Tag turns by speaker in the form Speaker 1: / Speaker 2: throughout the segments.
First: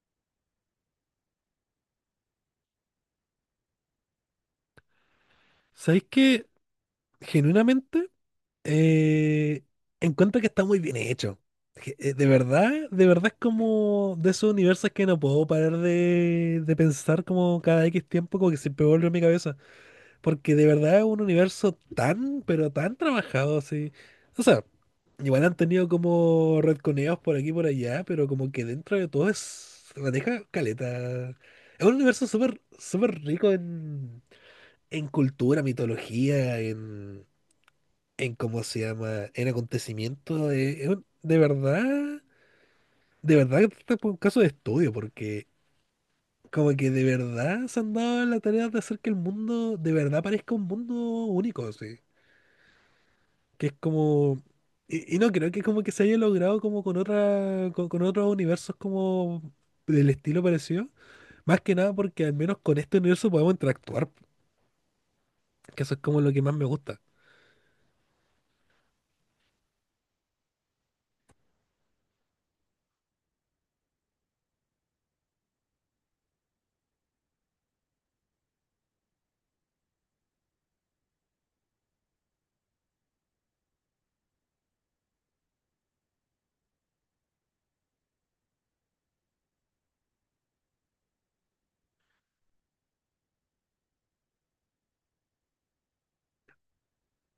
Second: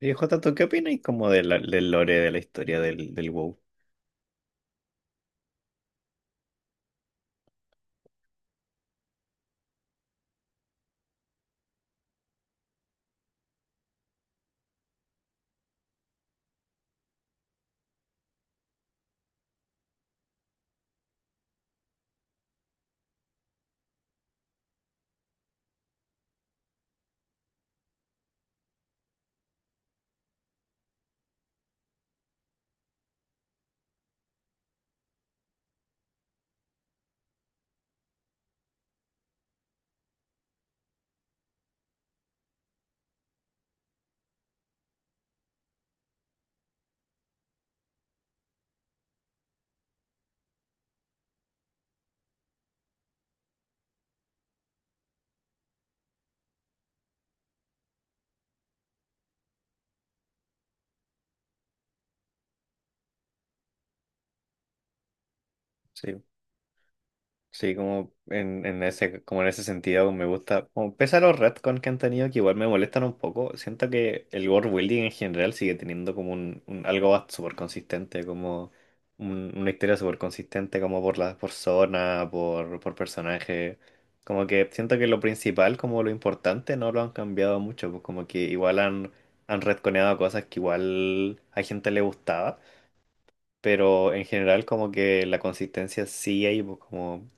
Speaker 1: Y Jota, ¿tú qué opinas como del lore de la historia del WoW?
Speaker 2: ¿Sabéis que genuinamente eh, encuentro que está muy bien hecho? De verdad es como de esos universos que no puedo parar de pensar como cada X tiempo, como que siempre vuelve a mi cabeza. Porque de verdad es un universo tan, pero tan trabajado así. O sea, igual han tenido como retconeos por aquí y por allá, pero como que dentro de todo es, maneja caleta. Es un universo súper, súper rico en cultura, mitología, en cómo se llama, en acontecimientos, de verdad que está por un caso de estudio, porque como que de verdad se han dado la tarea de hacer que el mundo de verdad parezca un mundo único, sí. Que es como, y no creo que como que se haya logrado como con otra, con otros universos como del estilo parecido, más que nada porque al menos con este universo podemos interactuar, que eso es como
Speaker 1: Sí,
Speaker 2: lo que más me gusta.
Speaker 1: sí, como en ese, como en ese sentido me gusta, como pese a los retcons que han tenido, que igual me molestan un poco. Siento que el world building en general sigue teniendo como súper consistente, como una historia súper consistente, como por por zona, por personaje. Como que siento que lo principal, como lo importante, no lo han cambiado mucho, pues como que igual han retconeado cosas que igual a gente le gustaba, pero en general como que la consistencia sí hay, pues, como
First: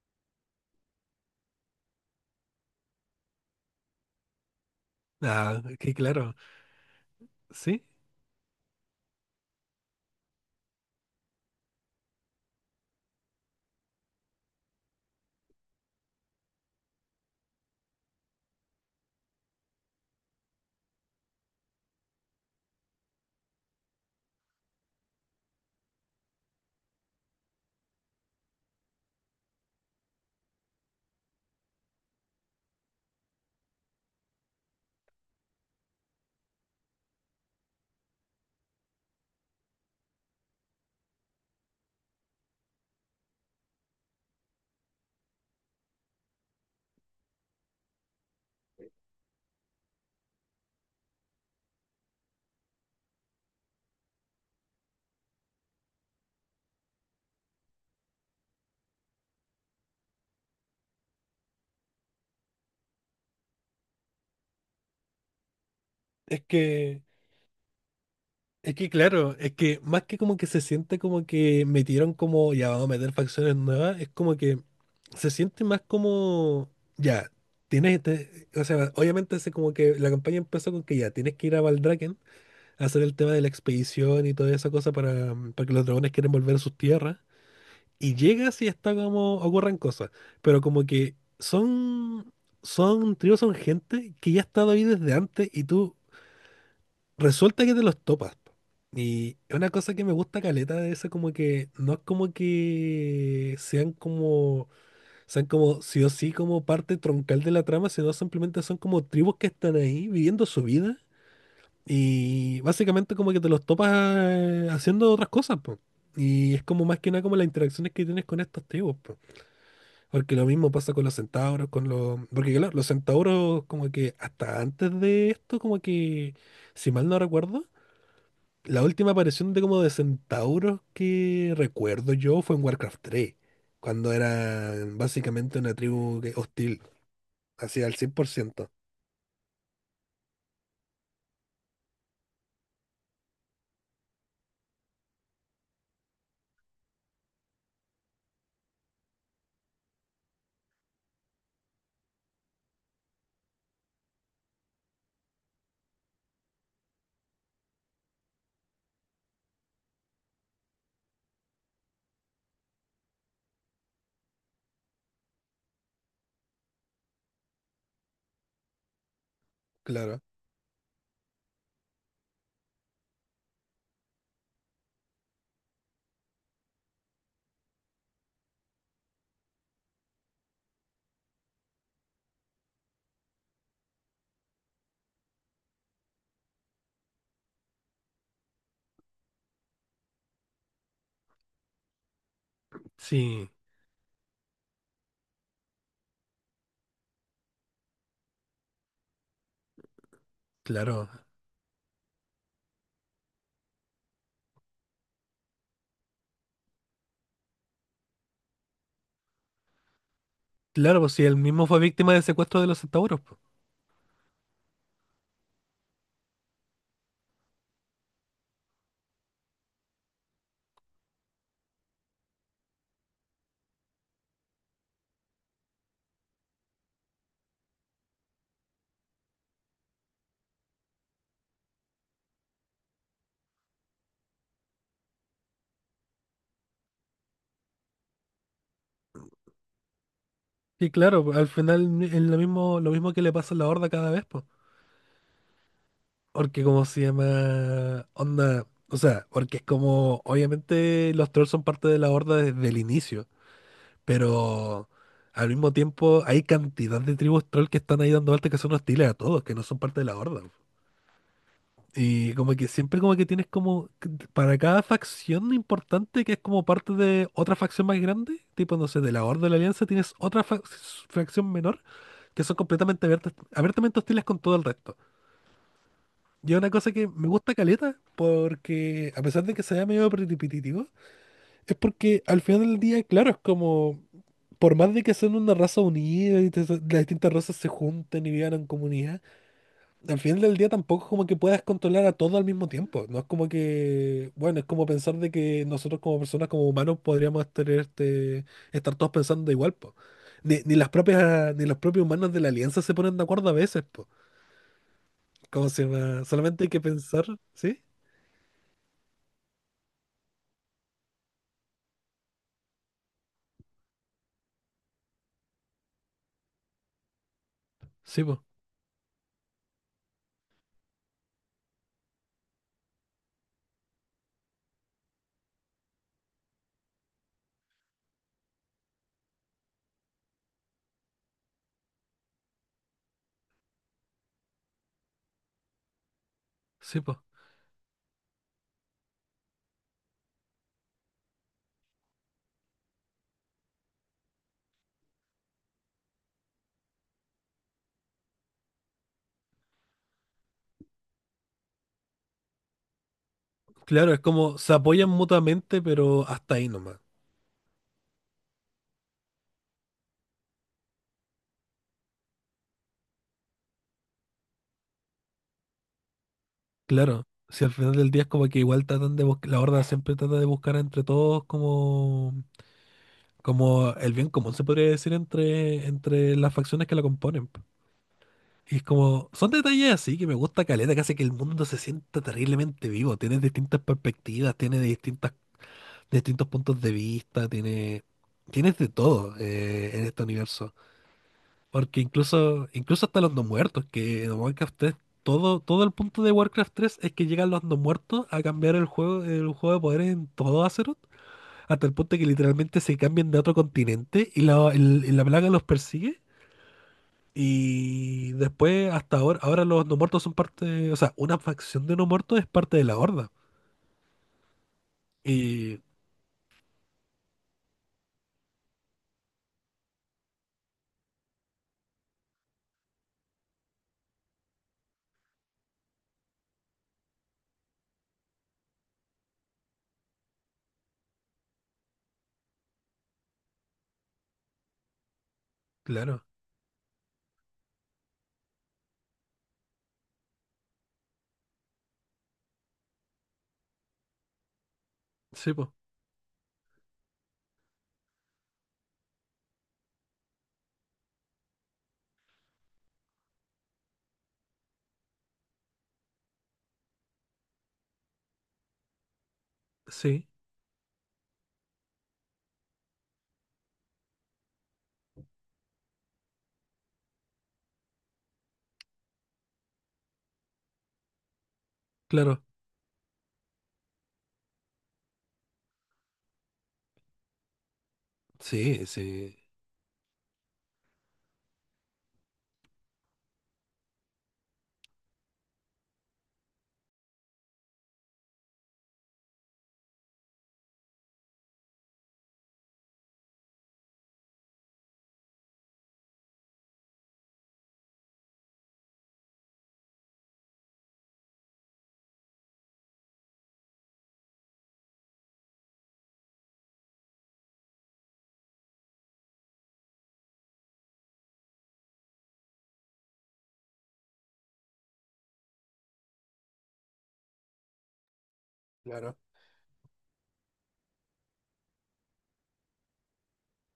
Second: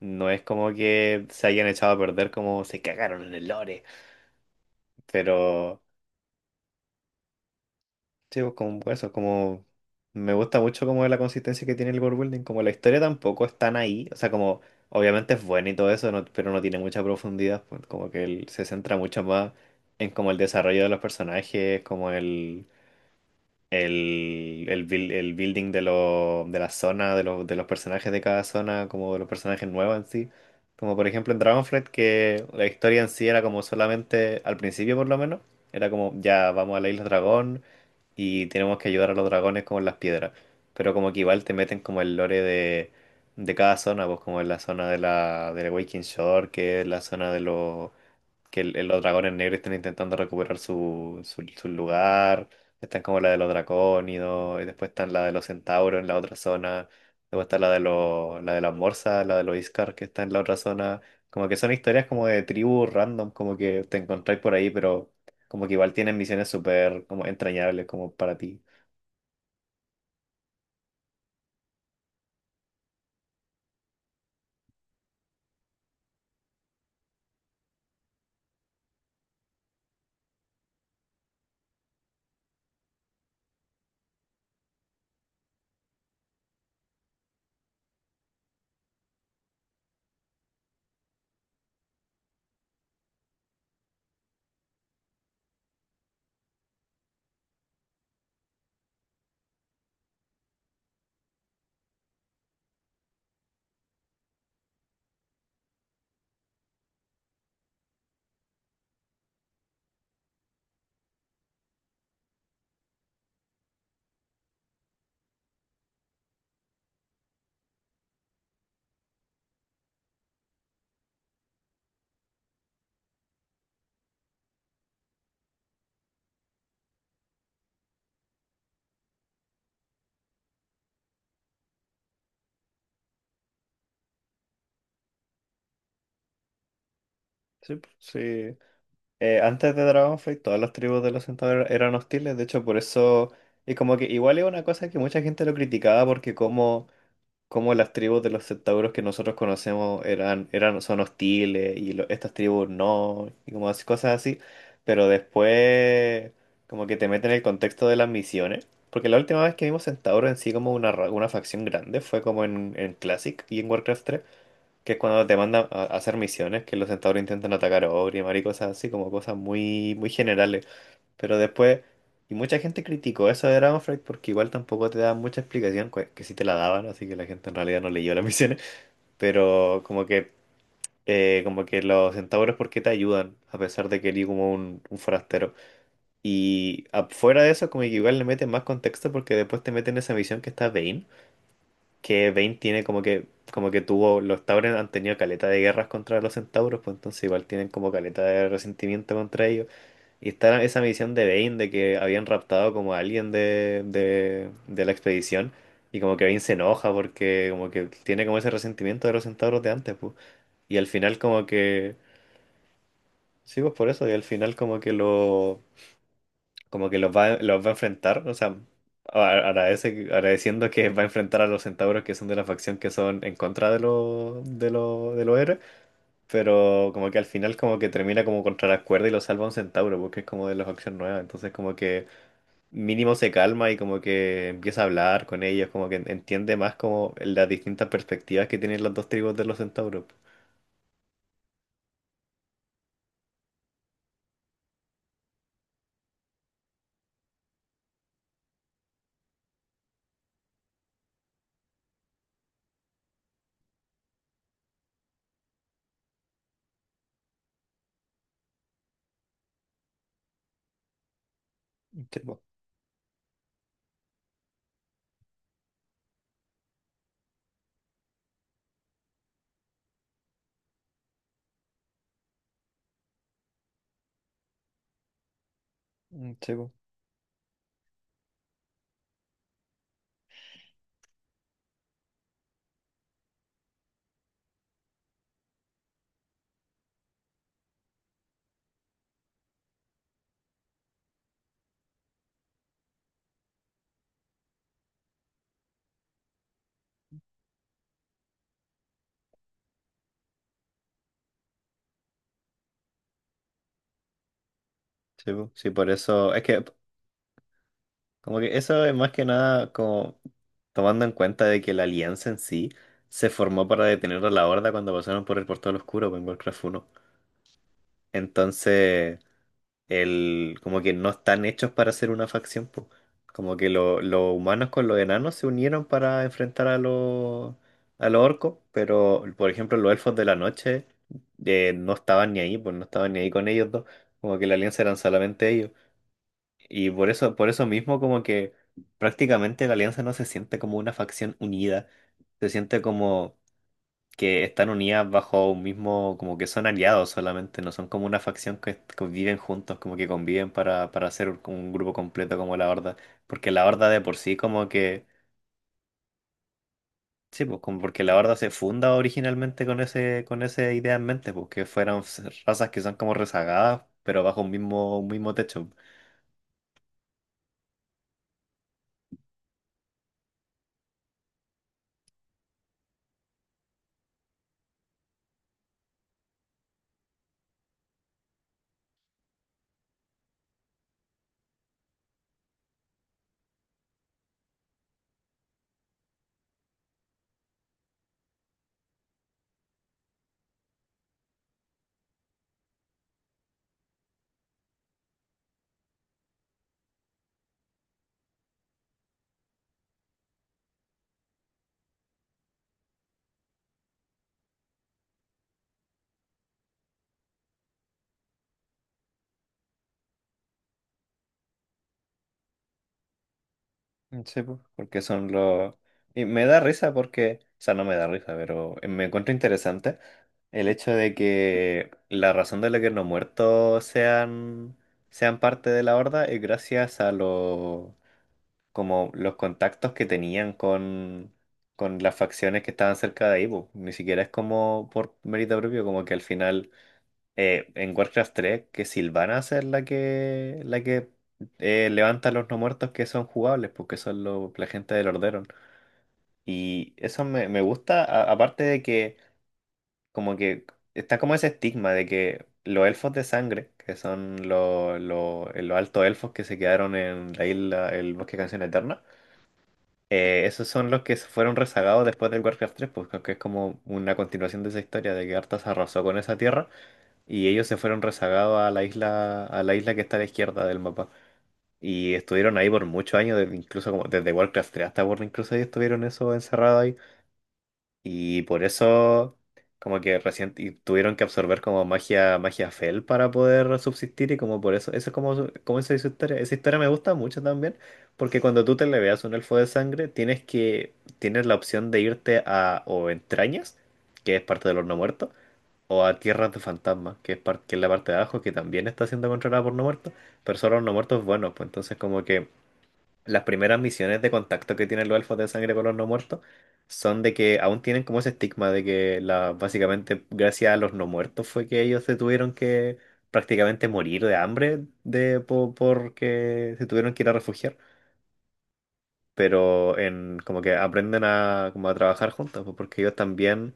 Speaker 1: no es como que se hayan echado a perder, como se cagaron en el lore,
Speaker 2: Ah,
Speaker 1: pero
Speaker 2: que claro, sí.
Speaker 1: sí, pues, como eso. Como me gusta mucho como la consistencia que tiene el world building, como la historia tampoco es tan ahí, o sea, como obviamente es buena y todo eso, pero no tiene mucha profundidad, pues, como que él se centra mucho más en como el desarrollo de los personajes, como el building de la zona, los de los personajes de cada zona, como de los personajes nuevos en sí. Como por ejemplo en Dragonflight, que la historia en sí era como solamente, al principio por lo menos, era como ya vamos a la isla dragón y tenemos que ayudar a los dragones con las piedras. Pero como que igual te meten como el lore de cada zona, pues como en la zona de del Waking Shore, que es la zona de los que los dragones negros están intentando recuperar su lugar. Están como la de los dracónidos, y después están la de los centauros en la otra zona. Luego está la de los, la de las morsas, la de los Iskar, que está en la otra zona. Como que son historias como de tribus random, como que te encontráis por ahí, pero como que igual tienen
Speaker 2: Es
Speaker 1: misiones
Speaker 2: que,
Speaker 1: súper como entrañables como para ti.
Speaker 2: es que claro, es que más que como que se siente como que metieron como, ya vamos a meter facciones nuevas, es como que se siente más como, ya, tienes, o sea, obviamente hace como que la campaña empezó con que ya, tienes que ir a Valdraken a hacer el tema de la expedición y toda esa cosa para, para que los dragones quieren volver a sus tierras, y llegas y está como, ocurren cosas, pero como que son, tribus son gente que ya ha estado ahí desde antes y tú... Resulta que te los topas. Y es una cosa que me gusta caleta de eso, como que no es como que sean como sí o sí como parte troncal de la trama, sino simplemente son como tribus que están ahí viviendo su vida. Y básicamente como que te los topas haciendo otras cosas, po. Y es como más que nada como las interacciones que tienes con estos tribus, po. Porque lo mismo pasa con los centauros, con los... Porque claro, los centauros como que hasta antes de esto, como que, si mal no recuerdo, la última aparición de como de centauros que recuerdo yo fue en Warcraft 3, cuando era básicamente una tribu hostil,
Speaker 1: Sí,
Speaker 2: así
Speaker 1: po,
Speaker 2: al
Speaker 1: sí.
Speaker 2: 100%,
Speaker 1: Antes de Dragonflight, todas las tribus de los centauros eran hostiles, de hecho por eso... Y como que igual es una cosa que mucha gente lo criticaba, porque como cómo las tribus de los centauros que nosotros conocemos son hostiles y estas tribus no, y como cosas así, pero después como que te meten en el contexto de las misiones, porque la última vez que vimos centauros en sí como una, una facción grande fue como en Classic y en Warcraft tres, que es cuando te mandan a hacer misiones, que los centauros intentan atacar a Ogrimmar y cosas así, como cosas muy, muy
Speaker 2: claro.
Speaker 1: generales. Pero después, y mucha gente criticó eso de Dragonflight porque igual tampoco te daban mucha explicación, que sí te la daban, así que la gente en realidad no leyó las misiones, pero como que los centauros, ¿por qué te ayudan? A pesar de que eres como un forastero. Y afuera de eso, como que igual le meten más contexto, porque después te meten esa misión que está Vayne, que Vayne tiene
Speaker 2: Sí,
Speaker 1: como que tuvo, los Tauren han tenido caleta de guerras contra los centauros, pues entonces igual tienen como caleta de resentimiento contra ellos. Y está esa
Speaker 2: claro.
Speaker 1: misión de Bane, de que habían raptado como a alguien de la expedición. Y como que Bane se enoja porque como que tiene como ese resentimiento de los centauros de antes, pues. Y al
Speaker 2: Claro, pues
Speaker 1: final
Speaker 2: si él
Speaker 1: como
Speaker 2: mismo fue
Speaker 1: que...
Speaker 2: víctima del secuestro de los centauros, pues.
Speaker 1: Sí, pues por eso. Y al final como que lo... Como que los va a enfrentar. O sea, agradece, agradeciendo que va a enfrentar a los centauros que son de la facción que son en contra de los de los héroes. Pero como que al final como que termina como contra la cuerda y lo salva un centauro porque es como de la facción nueva. Entonces como que... mínimo se calma y como que empieza a hablar con ellos, como que entiende más como las distintas perspectivas que tienen las dos tribus de los centauros.
Speaker 2: Y claro, pues, al final es lo mismo que le pasa a la Horda cada vez, pues. Porque como se llama onda, o sea, porque es como, obviamente los trolls son parte de la Horda desde el inicio. Pero al mismo tiempo hay cantidad de tribus troll que están ahí dando vueltas que son hostiles a todos, que no son parte de la horda.
Speaker 1: Sí,
Speaker 2: Y
Speaker 1: po.
Speaker 2: como que siempre como que tienes como que para cada facción importante que es como parte de otra facción más grande, tipo no sé, de la Horda de la Alianza tienes otra facción menor que son completamente abiertas, abiertamente hostiles con todo el resto.
Speaker 1: Mm,
Speaker 2: Y
Speaker 1: sí,
Speaker 2: es una
Speaker 1: po.
Speaker 2: cosa que me gusta caleta, porque a pesar de que sea medio repetitivo, es porque al final del día, claro, es como por más de que son una raza unida y las distintas razas se junten y vivan en comunidad, al final del día tampoco es como que puedas controlar a todo al mismo tiempo. No es como que, bueno, es como pensar de que nosotros como personas, como humanos, podríamos tener estar todos pensando igual, po. Ni las propias, ni los propios humanos de la alianza se ponen de acuerdo a veces, po.
Speaker 1: Sí, po.
Speaker 2: ¿Cómo
Speaker 1: Sí,
Speaker 2: se
Speaker 1: por
Speaker 2: llama?
Speaker 1: eso, es que
Speaker 2: Solamente hay que pensar, ¿sí?
Speaker 1: como que eso es más que nada como tomando en cuenta de que la alianza en sí se formó para detener a la Horda cuando pasaron por el Portal Oscuro po, en Warcraft 1.
Speaker 2: Sí, po,
Speaker 1: Entonces... el, como que no están hechos para ser una facción, po. Como que los humanos con los enanos se unieron para enfrentar a los orcos, pero por ejemplo los elfos de la noche no estaban ni ahí, pues no estaban ni ahí con ellos dos, como que la alianza eran solamente ellos. Y
Speaker 2: sí, po.
Speaker 1: por eso mismo como que prácticamente la alianza no se siente como una facción unida, se siente como que están unidas bajo un mismo, como que son aliados solamente, no son como una facción que conviven juntos, como que conviven para hacer un grupo completo como la Horda, porque la Horda de
Speaker 2: Claro,
Speaker 1: por
Speaker 2: es
Speaker 1: sí
Speaker 2: como
Speaker 1: como
Speaker 2: se
Speaker 1: que,
Speaker 2: apoyan mutuamente, pero hasta ahí nomás.
Speaker 1: sí, pues como porque la Horda se funda originalmente con ese, con esa idea en mente, porque fueran razas que son como rezagadas, pero bajo un mismo techo.
Speaker 2: Claro, si al final del día es como que igual tratan de buscar, la horda siempre trata de buscar entre todos como el bien común, se podría decir, entre las facciones que la componen. Po. Y es como, son detalles así que me gusta caleta, que hace que el mundo se sienta terriblemente vivo. Tienes distintas perspectivas, tienes distintas, distintos puntos de vista, tienes de todo en este universo. Porque incluso, incluso hasta los no muertos, que en Warcraft 3, todo el punto de Warcraft 3 es que llegan los no muertos a cambiar el juego de poder en todo Azeroth, hasta el punto que literalmente se cambian de otro continente y la plaga los persigue. Y después, hasta ahora, ahora los no muertos son parte, o sea, una facción de no muertos es parte de la Horda.
Speaker 1: Sí, pues, porque son los...
Speaker 2: Y
Speaker 1: Y me da risa porque, o sea, no me da risa, pero me encuentro interesante el hecho de que la razón de la que los muertos sean parte de la horda es gracias a los, como los contactos que tenían con las facciones que estaban cerca de ahí, pues. Ni siquiera es como por mérito propio, como que al
Speaker 2: claro,
Speaker 1: final en Warcraft 3 que Sylvanas es la que levanta a los no muertos que son jugables, porque son los la gente del Orderon.
Speaker 2: sí, po,
Speaker 1: Y eso me, me gusta, aparte de que como que está como ese estigma de que los elfos de sangre, que son los altos elfos que se quedaron en la isla, el bosque de Canción Eterna,
Speaker 2: sí,
Speaker 1: esos son los que se fueron rezagados después del Warcraft 3, porque es como una continuación de esa historia de que Arthas arrasó con esa tierra y ellos se fueron rezagados a la isla que está a la izquierda del mapa. Y
Speaker 2: claro,
Speaker 1: estuvieron ahí por muchos años, incluso como desde Warcraft 3 hasta Burning Crusade estuvieron eso encerrado ahí. Y por
Speaker 2: sí,
Speaker 1: eso
Speaker 2: sí.
Speaker 1: como que recién y tuvieron que absorber como magia, magia Fel para poder subsistir, y como por eso, eso es como, como esa es su historia. Esa historia me gusta mucho también, porque cuando tú te le veas un elfo de sangre, tienes la opción de irte a o entrañas, que es parte de los no muertos, o a Tierras de Fantasmas, que es, que es la parte de abajo, que también está siendo controlada por no muertos, pero solo los no muertos buenos. Pues entonces como que las primeras misiones de contacto que tienen los elfos de sangre con los no muertos son de que aún tienen como ese estigma de que la, básicamente gracias a los no muertos fue que ellos se tuvieron que prácticamente morir de hambre porque se tuvieron que ir a refugiar, pero en como que aprenden a, como a trabajar juntos, pues, porque ellos también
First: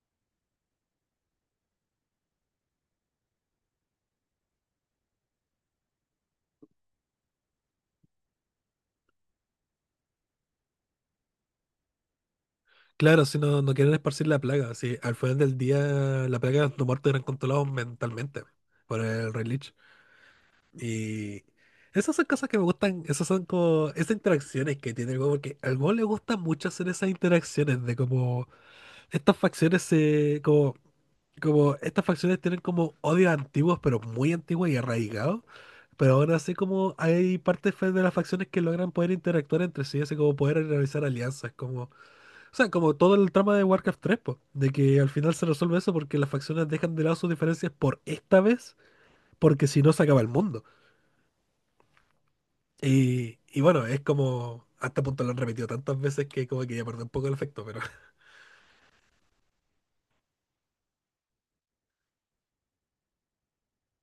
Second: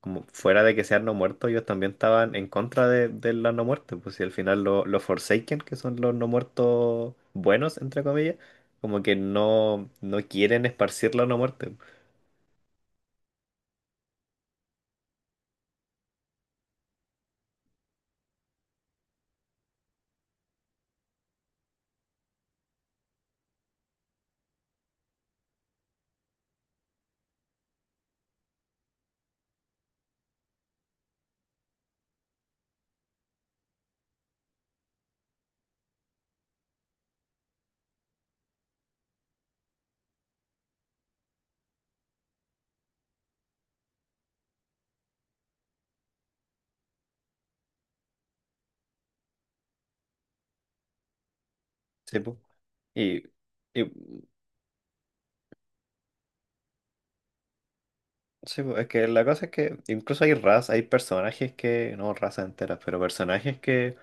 Speaker 1: como fuera de que sean no muertos, ellos también estaban en contra de la no muerte, pues si al final los Forsaken, que son los no muertos buenos, entre comillas, como que no quieren esparcir la no muerte.
Speaker 2: Claro, si no, no quieren esparcir la plaga. Si al final del día la plaga de los muertos eran controlados mentalmente por el Rey Lich. Y esas son cosas que me gustan, esas son como esas interacciones que tiene el juego, porque al juego le gusta mucho hacer esas interacciones de como estas facciones se como estas facciones tienen como odios antiguos, pero muy antiguos y arraigados. Pero aún así como hay partes de las facciones que logran poder interactuar entre sí, así como poder realizar alianzas, como o sea, como todo el trama de Warcraft 3 po, de que al final se resuelve eso porque las facciones dejan de lado sus diferencias por esta vez, porque si no se acaba el mundo.
Speaker 1: Sí, pues. Y,
Speaker 2: Y
Speaker 1: y
Speaker 2: bueno, es como, a este punto lo han repetido tantas veces que como que ya perdió un poco el efecto, pero...
Speaker 1: sí, pues, es que la cosa es que incluso hay razas, hay personajes que, no razas enteras, pero personajes que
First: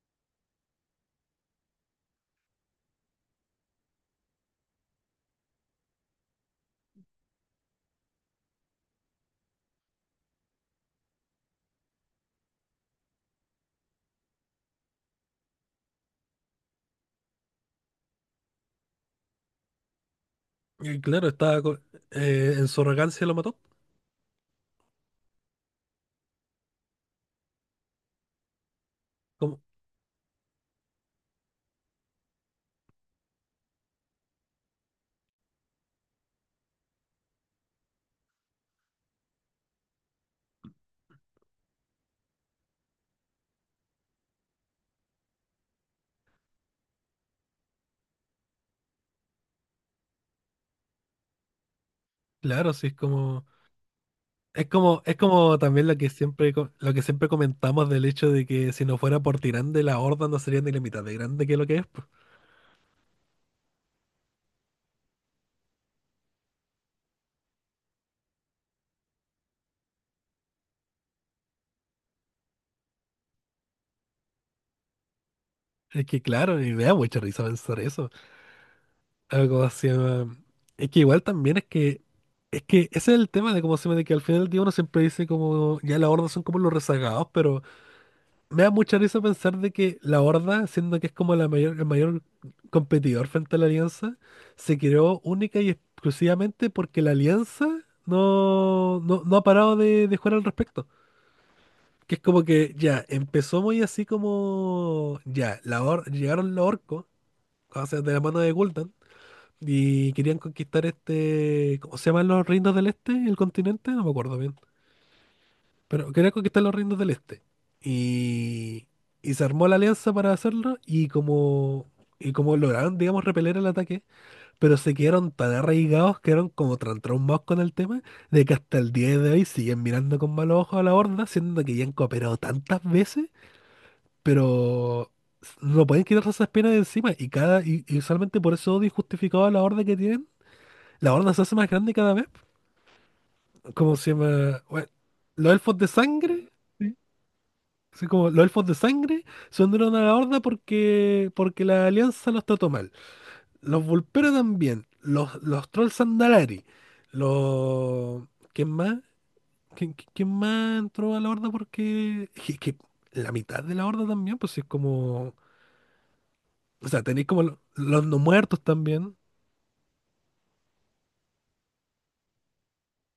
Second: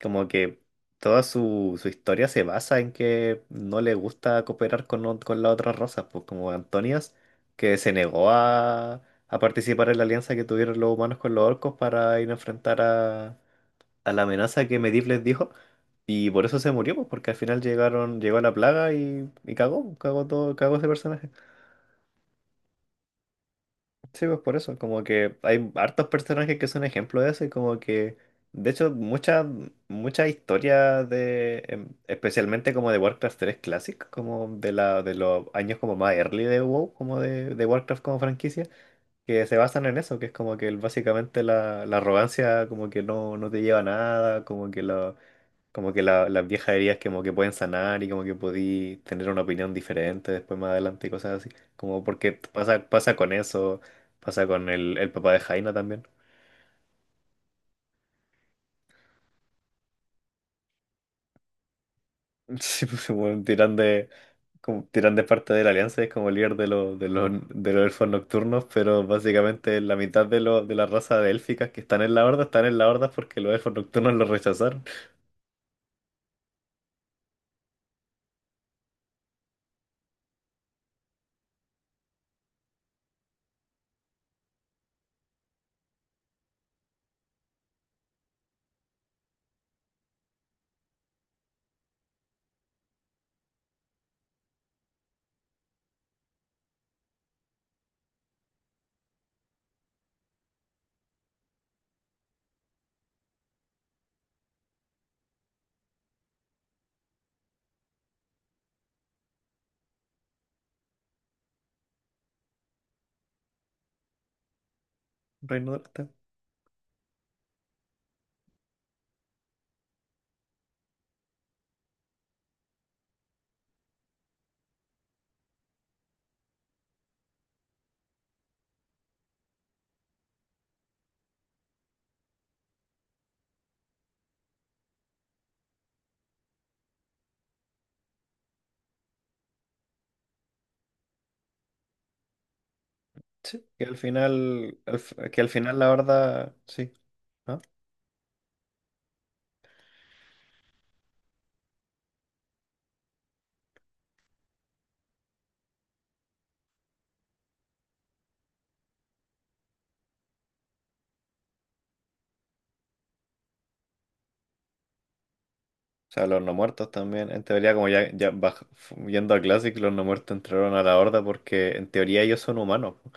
Speaker 1: como que toda su historia se basa en que no le gusta cooperar con, con las otras razas, pues como Antonias, que se negó a participar en la alianza que tuvieron los humanos con los orcos para ir a enfrentar a la amenaza que Medivh les dijo, y por eso se murió, pues porque al final llegaron, llegó la plaga y cagó, cagó todo, cagó ese
Speaker 2: Y claro,
Speaker 1: personaje.
Speaker 2: estaba en su arrogancia lo mató.
Speaker 1: Sí, pues por eso, como que hay hartos personajes que son ejemplo de eso y como que, de hecho,
Speaker 2: Como,
Speaker 1: muchas historias de, especialmente como de Warcraft 3 Classic, como de la de los años como más early de WoW, como de Warcraft como franquicia, que se basan en eso, que es como que básicamente la, la arrogancia como que no te lleva a nada, como que como que las viejas heridas como que pueden sanar y como que podí tener una opinión diferente después más adelante y cosas así. Como porque
Speaker 2: claro,
Speaker 1: pasa,
Speaker 2: sí, es
Speaker 1: pasa con
Speaker 2: como...
Speaker 1: eso, pasa
Speaker 2: Es
Speaker 1: con el,
Speaker 2: como,
Speaker 1: el
Speaker 2: es
Speaker 1: papá de
Speaker 2: como
Speaker 1: Jaina
Speaker 2: también
Speaker 1: también.
Speaker 2: lo que siempre comentamos del hecho de que si no fuera por Tirande la Horda no sería ni la mitad de grande que lo que es. Po.
Speaker 1: Sí, pues bueno, tiran de, como, tiran de parte de la Alianza, es como líder de los elfos nocturnos, pero básicamente la mitad de, los de la raza de élficas que están en la horda, están en la horda porque los elfos nocturnos los rechazaron.
Speaker 2: Es que claro, y me da mucha risa pensar eso. Algo se llama- Es que igual también es que. Es que ese es el tema de cómo se llama, de que al final del día uno siempre dice como ya la horda son como los rezagados, pero me da mucha risa pensar de que la Horda, siendo que es como la mayor, el mayor competidor frente a la Alianza, se creó única y exclusivamente porque la Alianza no ha parado de jugar al respecto. Que es como que ya, empezó muy así como ya, llegaron los orcos, o sea, de la mano de Gul'dan, y querían conquistar ¿cómo se llaman los reinos del este? ¿El continente? No me acuerdo bien.
Speaker 1: Reino de la Tierra.
Speaker 2: Pero quería conquistar los reinos del este. Y, y se armó la alianza para hacerlo y como, lograron, digamos, repeler el ataque, pero se quedaron tan arraigados, quedaron como tan traumados con el tema, de que hasta el día de hoy siguen mirando con malos ojos a la horda, siendo que ya han cooperado tantas veces, pero no pueden quitarse esas penas de encima. Y usualmente por ese odio injustificado a la horda que tienen, la horda se hace más grande cada vez.
Speaker 1: Sí. Que al
Speaker 2: ¿Como se llama?
Speaker 1: final,
Speaker 2: Bueno,
Speaker 1: que al
Speaker 2: los elfos
Speaker 1: final
Speaker 2: de
Speaker 1: la
Speaker 2: sangre.
Speaker 1: horda, sí.
Speaker 2: Así como los elfos de sangre se unieron a la horda porque, la alianza los trató mal. Los vulperos también. Los trolls Sandalari. Los... ¿Quién más? ¿Quién más entró a la horda porque... Es que la mitad de la horda también, pues sí es como...
Speaker 1: O sea, los no
Speaker 2: O
Speaker 1: muertos
Speaker 2: sea, tenéis
Speaker 1: también.
Speaker 2: como
Speaker 1: En teoría, como
Speaker 2: los
Speaker 1: ya,
Speaker 2: no muertos también.
Speaker 1: yendo a Classic, los no muertos entraron a la Horda porque en teoría ellos son humanos, po.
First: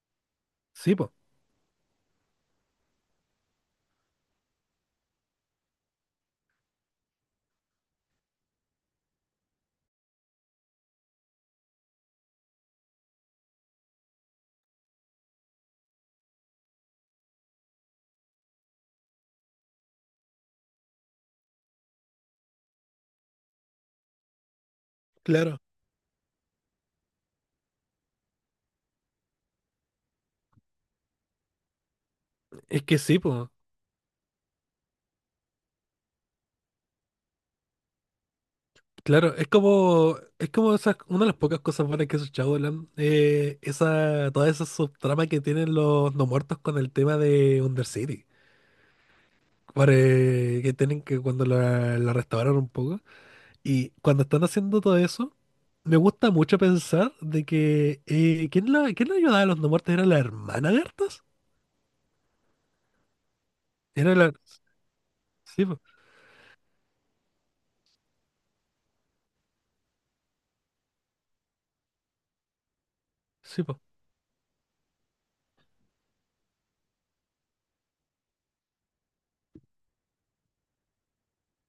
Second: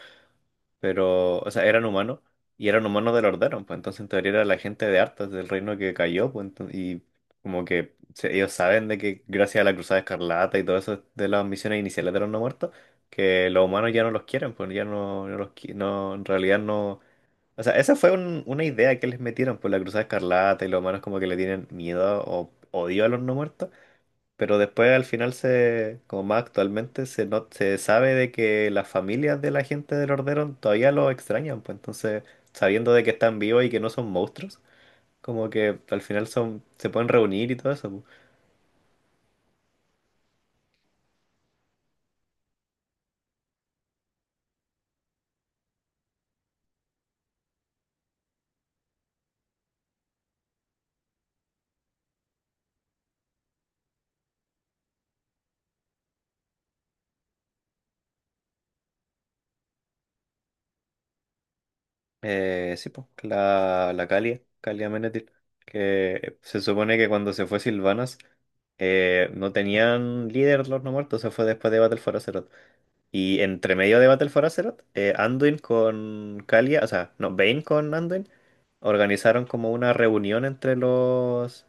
Speaker 2: Sí, pues.
Speaker 1: Pero, o sea, eran humanos y eran humanos del Orderon, pues entonces en teoría era la gente de Arthas, del reino que cayó, pues y como que ellos saben de que gracias a la Cruzada Escarlata y todo eso de las misiones iniciales de los no muertos, que los humanos ya no los quieren, pues ya no, no, en realidad no. O sea, esa fue una idea que les metieron por la Cruzada Escarlata y los humanos como que le tienen miedo o odio a los no muertos. Pero después al final
Speaker 2: Claro.
Speaker 1: se, como más actualmente, se, no, se sabe de que las familias de la gente del Orderon todavía lo extrañan, pues entonces,
Speaker 2: Es
Speaker 1: sabiendo
Speaker 2: que
Speaker 1: de que
Speaker 2: sí,
Speaker 1: están
Speaker 2: pues.
Speaker 1: vivos y que no son monstruos, como que al final son, se pueden reunir y todo eso, pues.
Speaker 2: Claro, es como esas, una de las pocas cosas buenas que hizo Shadowland, esa, toda esa subtrama que tienen los no muertos con el tema de Undercity, para, que tienen que cuando la restauraron un poco, y cuando están haciendo todo eso, me gusta mucho pensar de que, ¿quién la ayudaba a los no muertos? ¿Era la hermana de Arthas?
Speaker 1: Sí, pues, la
Speaker 2: Era la,
Speaker 1: Calia, Calia Menethil,
Speaker 2: sí, po,
Speaker 1: que se supone que cuando se fue Sylvanas, no tenían líder los no muertos, se fue después de Battle for Azeroth. Y
Speaker 2: sí,
Speaker 1: entre
Speaker 2: po,
Speaker 1: medio de Battle for Azeroth, Anduin con Kalia, o sea, no, Vayne con Anduin, organizaron como una reunión entre los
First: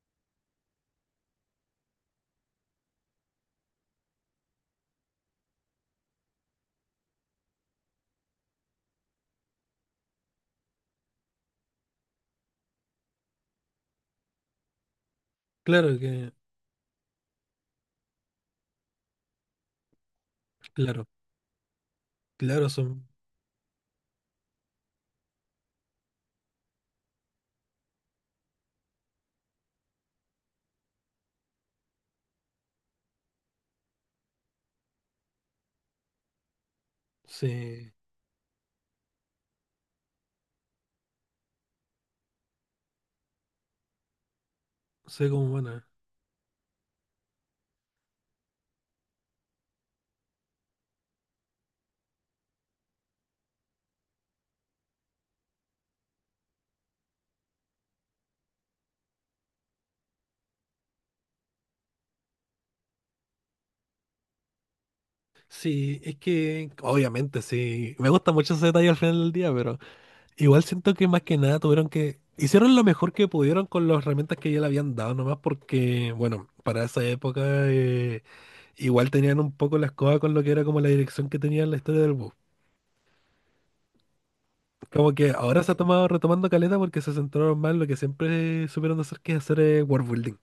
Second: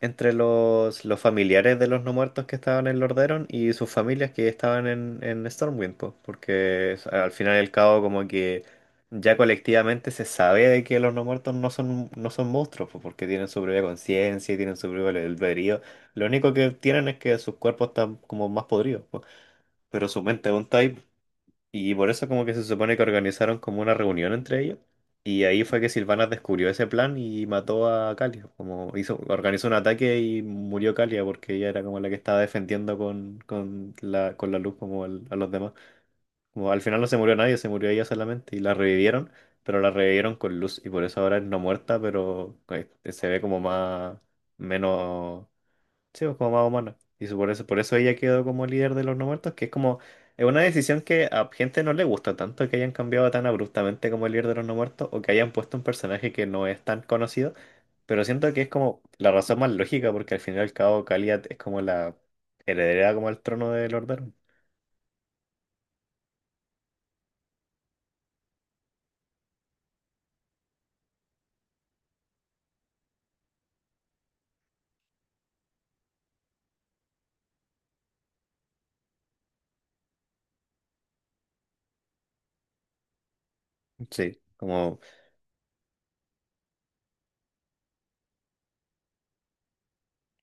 Speaker 1: entre los familiares de los no muertos que estaban en Lordaeron y sus familias que estaban en Stormwind, po, porque al final y al cabo como que ya colectivamente se sabe de que los no muertos no son, no son monstruos, po, porque tienen su propia conciencia y tienen su propio albedrío.
Speaker 2: claro
Speaker 1: Lo
Speaker 2: que,
Speaker 1: único que tienen es que sus cuerpos están como más podridos, po, pero su mente es un type.
Speaker 2: claro,
Speaker 1: Y por eso como que se
Speaker 2: claro,
Speaker 1: supone que
Speaker 2: son,
Speaker 1: organizaron como una reunión entre ellos. Y ahí fue que Silvana descubrió ese plan y mató a Kalia. Como hizo, organizó un ataque y murió Kalia porque ella era como la que estaba defendiendo con, con la luz como a los demás. Como al final no se murió nadie, se murió
Speaker 2: sí,
Speaker 1: ella solamente. Y la revivieron, pero la revivieron con luz. Y por eso ahora es no muerta, pero se ve como más,
Speaker 2: sé
Speaker 1: menos.
Speaker 2: como buenas.
Speaker 1: Sí, pues, como más humano. Y por eso ella quedó como líder de los no muertos, que es como, es una decisión que a gente no le gusta tanto que hayan cambiado tan abruptamente como el líder de los no muertos, o que hayan puesto un personaje que no es tan conocido, pero siento que es como la razón más lógica, porque al final y al cabo Kaliat es como la heredera como al trono de Lord Baron.
Speaker 2: Sí, es que obviamente sí. Me gusta mucho ese detalle al final del día, pero igual siento que más que nada tuvieron que... Hicieron lo mejor que pudieron con las herramientas que ya le habían dado, nomás porque, bueno, para esa época eh, igual tenían un poco la escoba con lo que era como la dirección que tenía en la historia del bus.
Speaker 1: Sí, como,
Speaker 2: Como que ahora se ha tomado retomando caleta porque se centraron más en lo que siempre supieron hacer, que es hacer world building.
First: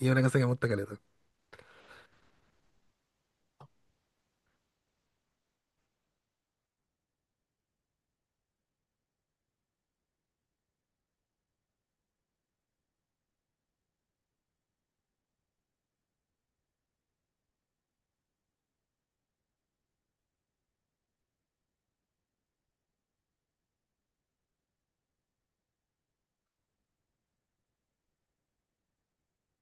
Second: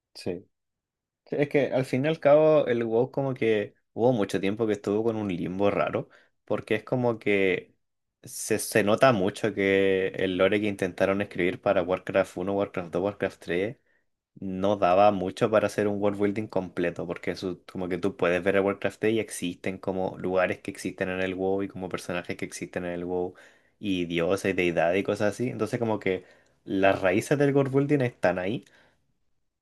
Speaker 2: Y es una cosa
Speaker 1: sí.
Speaker 2: que me gusta caleta.
Speaker 1: Sí, es que al fin y al cabo el WoW como que hubo mucho tiempo que estuvo con un limbo raro, porque es como que se nota mucho que el lore que intentaron escribir para Warcraft uno, Warcraft dos, Warcraft 3 no daba mucho para hacer un world building completo, porque eso, como que tú puedes ver el Warcraft 3 y existen como lugares que existen en el WoW y como personajes que existen en el WoW y dioses, deidades y cosas así, entonces como que las raíces del world building están ahí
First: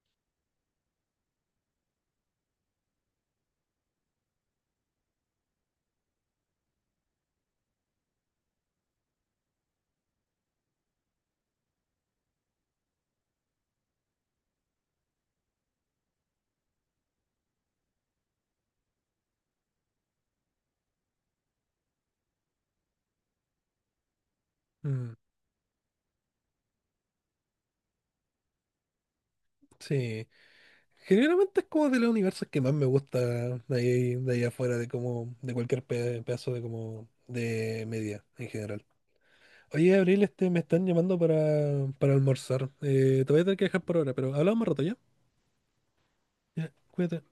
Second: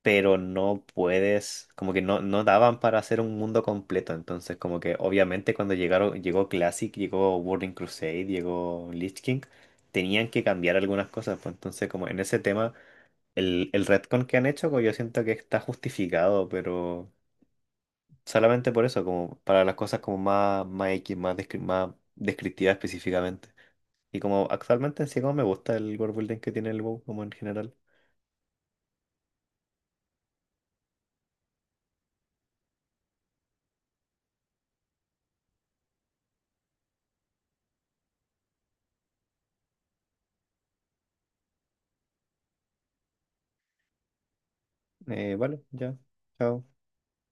Speaker 1: pero no puedes, como que no, no daban para hacer un mundo completo. Entonces, como que obviamente cuando llegaron, llegó Classic, llegó Burning Crusade, llegó Lich King, tenían que cambiar algunas cosas. Pues entonces, como en ese tema, el retcon que han hecho, como yo siento que está justificado, pero solamente por eso, como para las cosas como más, más X, más, más descriptivas específicamente. Y como actualmente en
Speaker 2: Mm,
Speaker 1: sí como me gusta el world building que tiene el WoW como en general.
Speaker 2: sí. Generalmente es como de los universos que más me gusta de ahí afuera, de como, de cualquier pedazo de como de media en general. Oye, Abril, me están llamando para, almorzar. Te voy a tener que dejar por ahora, pero hablamos más rato ya.
Speaker 1: Vale, ya. Chao.
Speaker 2: Ya, cuídate.